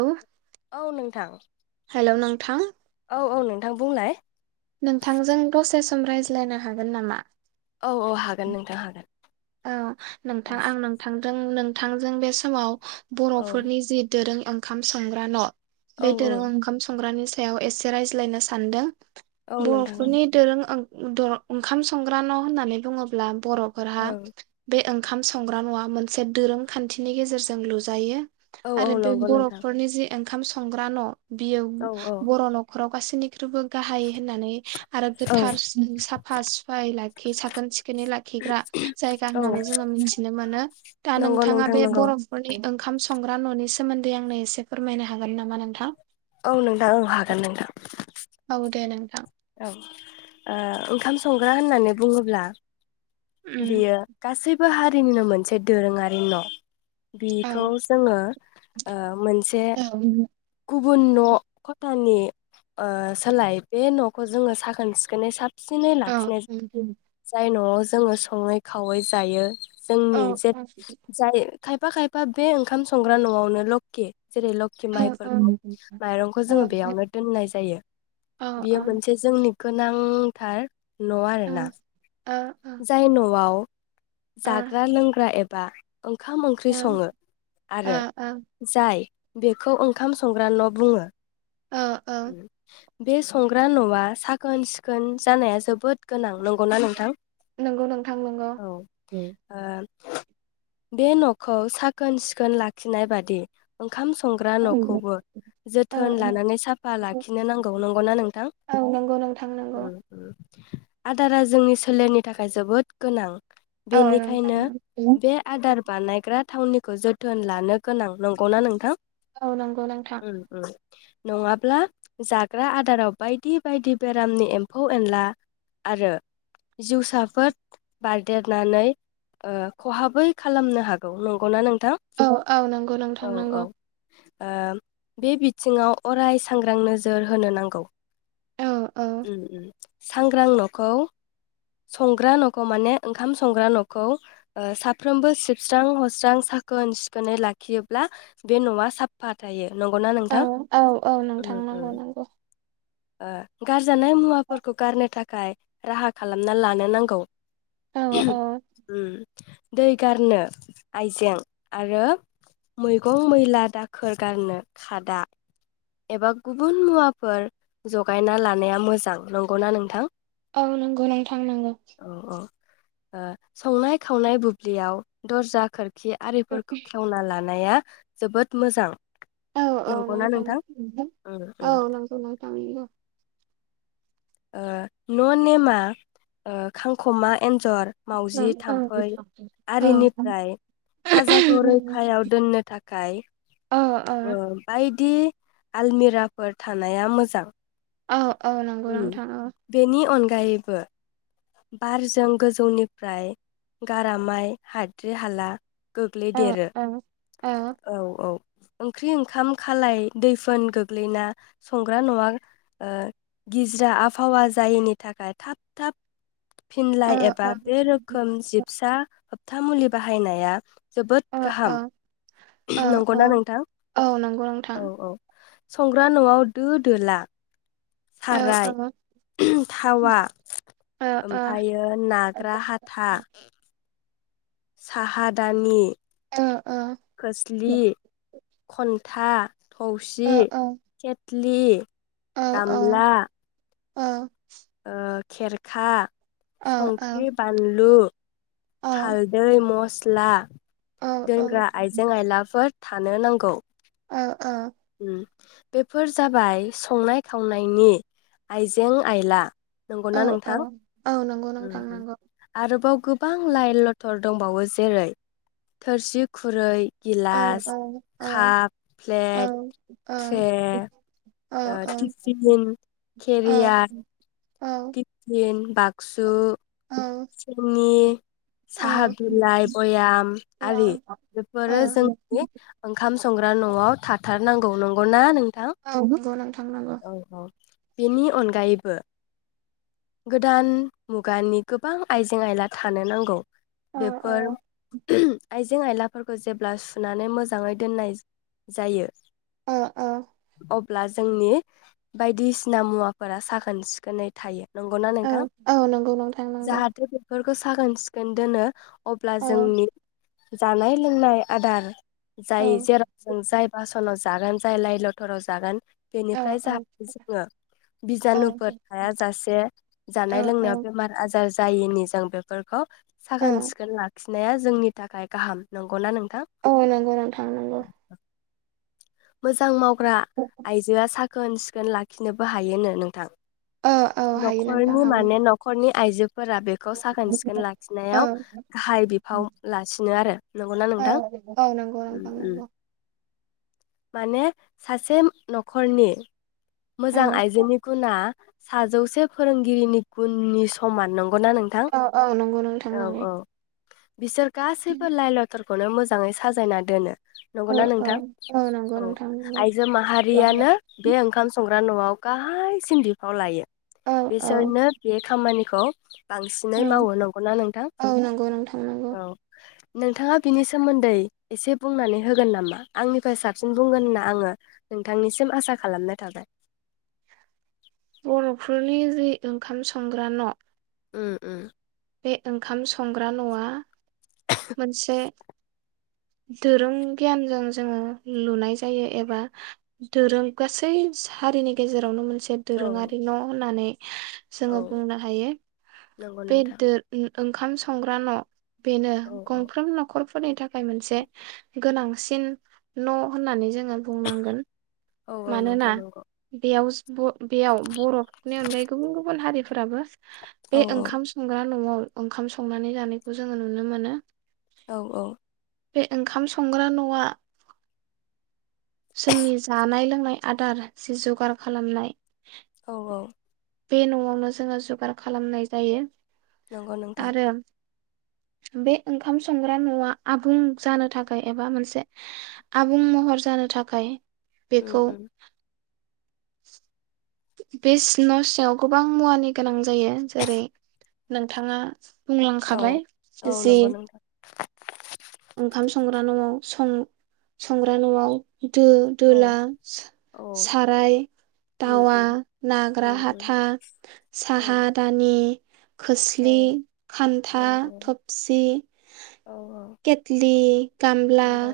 औ औ नोंथां हेलौ नोंथां [inaudible] औ औ नों थां बुंलाय नोंथांजों [unintelligible] रायज्लायनो हागोन नामा? औ औ हागोन नोंथां हागोन। औ, औ नोंथां आं नोंथां [unintelligible] नोंथांजों बे समाव औ बर'फोरनि जि दोरों ओंखाम संग्रा न' औ बे औ दोरों ओंखाम संग्रानि सायाव एसे रायज्लायनो सान्दों। औ नोंथां बर'फोरनि दोरों ओं द' ओंखाम संग्रा न' होननानै बुङोब्ला बर'फोराहा औ बे ओंखाम संग्रा न'आ मोनसे दोरों खान्थिनि गेजेरजों लुजायो। औ औ आरो बे नंगौ नोंथां बर'फोरनि जि ओंखाम संग्रा न' बियो औ बर' न' खराव गाासिनि ख्रुइबो गाहाय होननानै आरो औ गोथार साफा सुफाय ला खि साखोन सि बेनो लाखिग्रा। जायगा औ होननानै जोङो मिथिनो मोनो दा नंगौ नोंथाङा नोंथां बे नंगौ बर'फोरनि। ओंखाम संग्रा न'नि सोमोन्दै आंनो एसे फोरमायनो हागोन नामा नोंथां? औ नोंथां औ हागोन नोंथां। औ दे नोंथां औ ओ ओंखाम संग्रा होननानै बुङोब्ला। उम बियो गासै। बो हारिनिनो मोनसे दोरोङारि न'। औ बेखौ जोङो ओ मोनसे औ गु गुबुन न' खथानि। ओ सोलाय बे न' खौ जोङो साखोन सिखोनै साब सिनै औ लाखिनाय जाय न जोङो सङै खावै जायो। औ जोंनि जे जाय खायफा खायफा बे ओंखाम संग्रा न'आवनो लखि जेरै लोखि माइफोरखौ औ माइरंखौ जोङो बेयावनो दोननाय जायो औ बेयो मोन औ से जोंनि गोनांथार। न आरो औ ना। ओ। ओ जाय न'आव। ओ जाग्रा लोंग्रा एबा। ओंखाम ओंख्रि ओ सङो ओ आरो, जाय बेखौ ओंखाम संग्रा न' बुङो। ओ ओ [unintelligible] बे संग्रा न'आ साखोन सिखोन जानाया जोबोद गोनां नंगौना नोंथां नंगौ नोंथां नंगौ औ ओ। बे न'खौ साखोन सिखोन लाखिनाय बादि। खाम संग्रा न'खौबो औ जोथोन लानानै साफ फा लाखिनो नांगौ नंगौना नोंथां? औ नंगौ नोंथां नंगौ आदारा जोंनि सोलेरनि थाखाय जोबोद गोनां। औ नोंथां बेनिखायनो नंगौ बे आदार बानायग्रा थावनि। खो जोथोन लानो गोनां नंगौना नोंथां? औ नंगौ नोंथां नङा ब्ला जाग्रा आदाराव बायदि बायदि बेरामनि एम्फौ-एनला आरो जिउसाफोर बारदेरनानै ओ खहाबै खालामनो हागौ नंगौना नों औ औ नोंगौ नोंथां नोंगौ ओ बे बिथिङाव अराय सांग्रां नोजोर होनो नांगौ औ औ उम उम सांग्रां न'खौ संग्रा न'खौ माने ओंखाम संग्रा न'खौ ओ साफ्रोमबो सिबस्रां हस्रां साखोन-सिखोनै लाखियोब्ला बे न'आ साफ्फा थायो। नंगौना औ नोंथां औ औ नोंथां नंगौ नंगौ ओ गारजानाय मुवाफोरखौ गारनो थाखाय राहा खालामना लानो नांगौ औ औ उम दै गारनो आइजें आरो मैगं मैला दाखोर गारनो खादा एबा गुबुन मुवाफोर जगायना लानाया मोजां नंगौना नोंथां औ नंगौ नोंथां नंगौ औ औ ओ संनाय खावनाय बुब्लियाव दर्जा खोर खि आरिफोरखौ खेवना लाना नाया जोबोद मोजां औ औ नंगौना नोंथां उम औ उम नंगौ नोंथां नंगौ ओ न' नेमा ओ खांख'मा एन्जर, औ मावजि, औ थाम्फै औ आरिनिफ्राय खाजाखौ रैखायाव दोननो थाखाय ओ बाय दि आलमिराफोर थानाया मोजां ओ उम बेनि अन गायैबो बारजों गोजौनिफ्राय गारामाय हाद्रि हाला औ गोग्लैदेरो औ औ ओंख्रि ओंखाम खालाय दैफोन गोग्लैना संग्रा न'आ ओ गिज्रा आबहावा जायिनि थाखाय थाब थाब फिनलाय औ एबा बे औ औ रोखोम जिबसा था मुलि बाहायनाया जोबोद ओ ओ गाहाम ओ ओ नंगौना नोंथां औ नंगौ नोंथां औ औ संग्रा न'आव दो दोला ओ साराय ओ थावा ओ ओमफ्रायो नाग्रा हाथा साहादानि ओ खोस्लि हन्था ओ औ थौसि [unintelligible] फ्लि औ गामला औ ओ खेरखा संख्रि बानलु औ हालदै मस ला औ दोनग्रा आइजें आयला फोर थानो नांगौ ओ ओ उम बेफोर जाबाय संनाय खावनायनि आइजें आइला औ नंगौना औ नोंथां? औ नंगौ नोंथां [unintelligible] नंगौ आरोबाव गोबां लाइ लथर दंबावो जेरै थोरसि खुरै औ गिलास काप प्लेट ट्रे ओ ओ टिफिन केरियार औ तिफिन बाक्सु औ थिंनि साहा बिलाइ बयाम आरि बेफोरो जोंनि ओंखाम स संग्रा न'आव थाथारनांगौ नंगौना नों औ नंगौ नोंथां नंगौ बिनि अनगायैबो गोदान मुगानि गोबां आइजें आइला थानो नांगौ। औ बेफोर [unintelligible] आइजें आइला फोरखौ जेब्ला सुनानै मोजाङै दोननाय जायो। ओ-ओ अब्ला जोंनि बायदिसिना मुवाफोरा साखोन सिखोनै थायो। नंगौना औ नोंथां औ नंगौ नोंथां। नंगौ जाहाथे बेफोर साखोन सिखोन दोनो। अब्ला औ जोंनि जानाय लोंनाय आदार औ जाय जेराव जों जाय नाव जागोन जाय लइ लटराव जागोन औ बेनिफ्राय औ जाहाथे जोङो औ बिजानुफोर थाया जासे जानाय लोंनायाव औ बेमार आजार जायिनि जों बेफोरखौ औ साखोन सिखोन लाखिनाया जीं जोंनि थाखाय गाहाम नंगौना नों औ नंगौ नथां नांगौ। मोजां माव आइजोआ साख्रि साखीन सिखोन लाखिनोबो हायो नी नोंथां। औ औ हायो नोंथां न'खरनि हायो माने न'खरनि आइजो फोरा बेखौ साखोन सिखोन औ लाखिनायाव गाहाय बिफाव लासिनो आरो नंगौना औ नोंथां? औ नंगौ नोंथां नंगौ माने सासे न'खरनि मोजां ओं आइजोनि गुन्ना साजौसे फोरोंगिरिनि गुननि समान नंगौ। औ औ नंगौ नोंथां नीगौ। बिसोर गासैबो लायल खौनो मोजाङै साजायना दोन औ नंगौना औ नोंथां? नंगौ औ नोंथां नंगौ आइजो औ माहारियानो बे ओंखाम संग्रा न'आव गाहायसिन बिफाव लायो। औ बिसोरनो बे खामानि खौ बांसिनै मावो नंगौना नोंथां? औ नंगौ नोंथां नंगौ औ नोंथाङा बिनि सोमोन्दै एसे बुंनानै होगोन नामा? आंनि फो साबसिन बुंगोन होनना आङो नोंथांनिसिम आसा खालामनाय थाबाय। बर'फोरनि जि ओंखाम संग्रा न' उम्म उम्म। बे ओंखाम संग्रा न'आ मोनसे दोरों गियानजों जोंङो लुनाय जायो एबा दोरों गासै हारिनि गेजेरावनो मोन से औ दोरोंङारि न' होननानै जोंङो औ बुंनो हायो नंगौ नोंथां बेद उम्म ओंखाम संग्रा न' बेनो औ औ गंफ्रोम न'खर फोरनि थाखाय मोनसे गोनांसिन न' होननानै जों हो बुंनांगोन औ औ नोंथां मानोना नंगौ बेयाव ब बेयाव बर'फोरनि अनगायै गुबुन गुबुन हारिफोराबो औ बे औ ओंखाम रा न'आव ओंखाम संनानै जानायखौ जोंङो नुनो मोनो। औ औ। बे ओंखाम संग्रा न'आ जोंनि जानाय लोंनाय आदार जि ज'गार खालामनाय औ औ। बे न'आवनो जोंङो जगार खालामनाय जायो। नंगौ नोंथां। आरो बे ओंखाम संग्रा न'आ आबुं जानो थाखाय एबा मोनसे आबुं महर जानो थाखाय उम्म बेखौ उम्म। [unintelligible] बे सि न' सिनायाव गोबां मुवानि गोनां जायो जेरै नोंथाङा औ बुंलांखाबाय औ जे नंगौ नोंथां सं संग्रा न'आव दो औ दोला सो औ साराय उम दावा उम नाग्रा उम उम हाथा औ साहा दानि, औ खोस्लि, औ खान्था, थबसि औ औ केटलि, गामला, नंगौ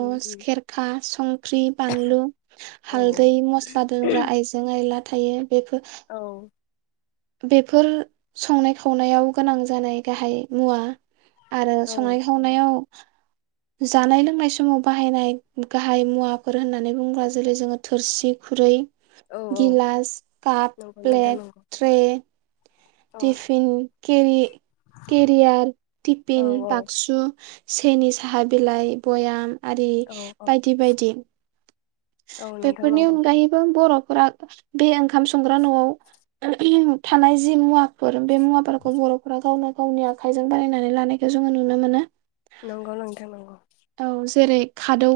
उम उम खेरखा, संख्रि, बानलु, औ हालदै, मस्ला दोनग्रा आइजें आयला थायो। बेफो औ बेफोर संनाय खावनायाव गोनां जानाय गाहाय मुवा। आरो औ संनाय खावनायाव जानाय लोंनाय समाव बाहायनाय गाहाय मुवाफोर होननानै बुोब्ला जेरै जोंङो थोरसि खुरै औ औ गिलास, काप नंगौ नोंथां प्लेट, नंगौ ट्रे औ थिफिन केरि केरियार औ टिपिन औ बाक्सु सेनि साहा बिलाइ बयाम आरि औ औ बायदि बायदि। औ नोंथां बेेफोरनि नंगौ अनगायैबो बर'फोरा बे ओंखाम संग्रा न'आव ओहिम थानाय जि मुवाफोर जों बे मुवाफोरखौ बर'फोरा गावनो गावनि आखाइजों बानायनानै लानायखौ जोङो नुनो मोनो। नंगौ नोंथां नंगौ। औ जेरै खादौ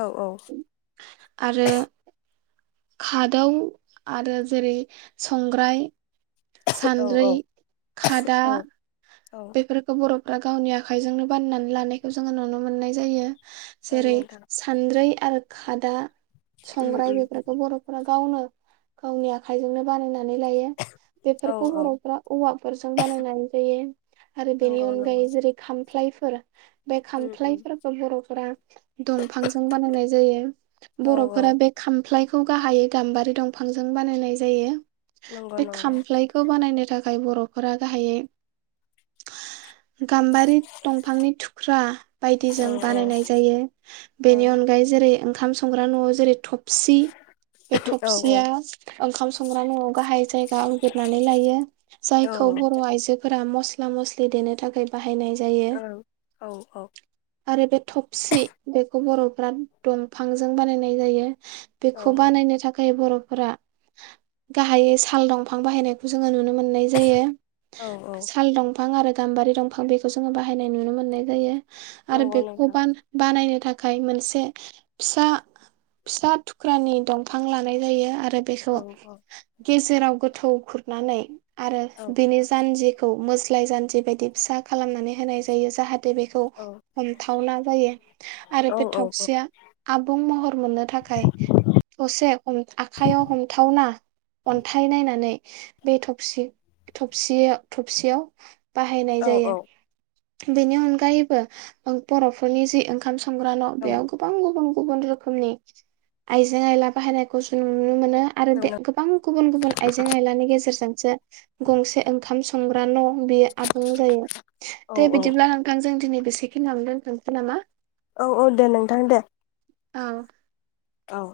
औ औ आरो खादौ आरो जेरै संग्राय। औ सान्द्रि औ खादा। औ औ बेफोरखौ बरफ दा गावनि आखाइजोंनो बाननानै लानायखौ जोङो नुनो मोननाय जायो। औ जेरै नोंथां सान्द्रि आरो खादा उम संग्राय उम बेफोरखौ बरफोरा गा गावनो गावनि आखाइजोंनो बानायना नानै लायो औ बेफोरखौ औ बर'फ्रा औवाफोरजों बानायनानै जायो। आरो बेनि नंगौ अनगायै नंगौ जेरै खाम लायफोर बे उम उम खामफ्लायफोरखौ बर'फोरा दंफांजों बानायनाय जायो औ औ बर'फोरा बे खामफ्लायखो खौ गाहायै गाम्बारि दंफांजों बानायनाय जायो। नंगौ बे नंगौ खामफ्लायखौ बानायनो थाख जाय बर'फोरा गाहायै [unintelligible] गाम्बारि दंफांनि थुख्रा औ बायदिजों बानायनाय जायो औ बेनि अनगायै जेरै ओंखा ओंखाम संग्रा नआव जेरै थबसि बे औ थबसिया ओंखाम संग्रा न'आव गाहाय जायगा आवगिरनानै लायो औ जायखौ बर' आइजोफोरा मस स्ला मस्लि देनो थाखाय बाहाय फायनाय जायो औ आरो बे थबसि बेखौ बर' बिराद दंफांजों बानायनाय जायो। बेखौ ओं बानायनो थाखाय बरफ फ्रा गाहायै साल दंफां बाहायनायखौ जोङो नुनो मोननाय जायो औ औ सो दंफां आरो गाम्बारि दंफां बेखौ जोङो बाहायनाय नुनो मोननाय जायो। आरो नंगौ बेखौ नोंथां बान-बानायनो थाखाय मोनसे फिसा फिसा थुख्रानि दंफां लानाय जायो आ बेखौ औ औ गेजेराव गोथौ खुरनानै आरो औ बेनि जानजि मोस्लाइ जानजि बा दि फिसा खालामनानै होनाय जायो जाहाथे बेखौ औ हमथावना जायो आरो बे औ औ औ थफसिया आबुं महर मोननो थाखाय असे अं-आखाइयाव हमथावना अन्थाइ नायनानै बे थबसि थबसियाव थबसियाव बाहायनाय औ जायो। बेनि अनगायैबो ओ बर'फोरनि जि ओंखाम सं ग्रा न' बेयाव गोबां गुबुन गुबुन रोखोमनि आइजें-आयला बाहायनायखौ जों नु नुनो मोनो आरो बे गोबां गुबुन गुबुन आइजें आइलानि गेजेरजों जा गंसे ओं खाम सं संग्रा न' बेयो आबुं जायो औ दे बिदिब्ला नोंथां जों दिनै बेसेखिनियावनो दोथ'नोसै नामा? औ औ दे नोंथां दे। औ औ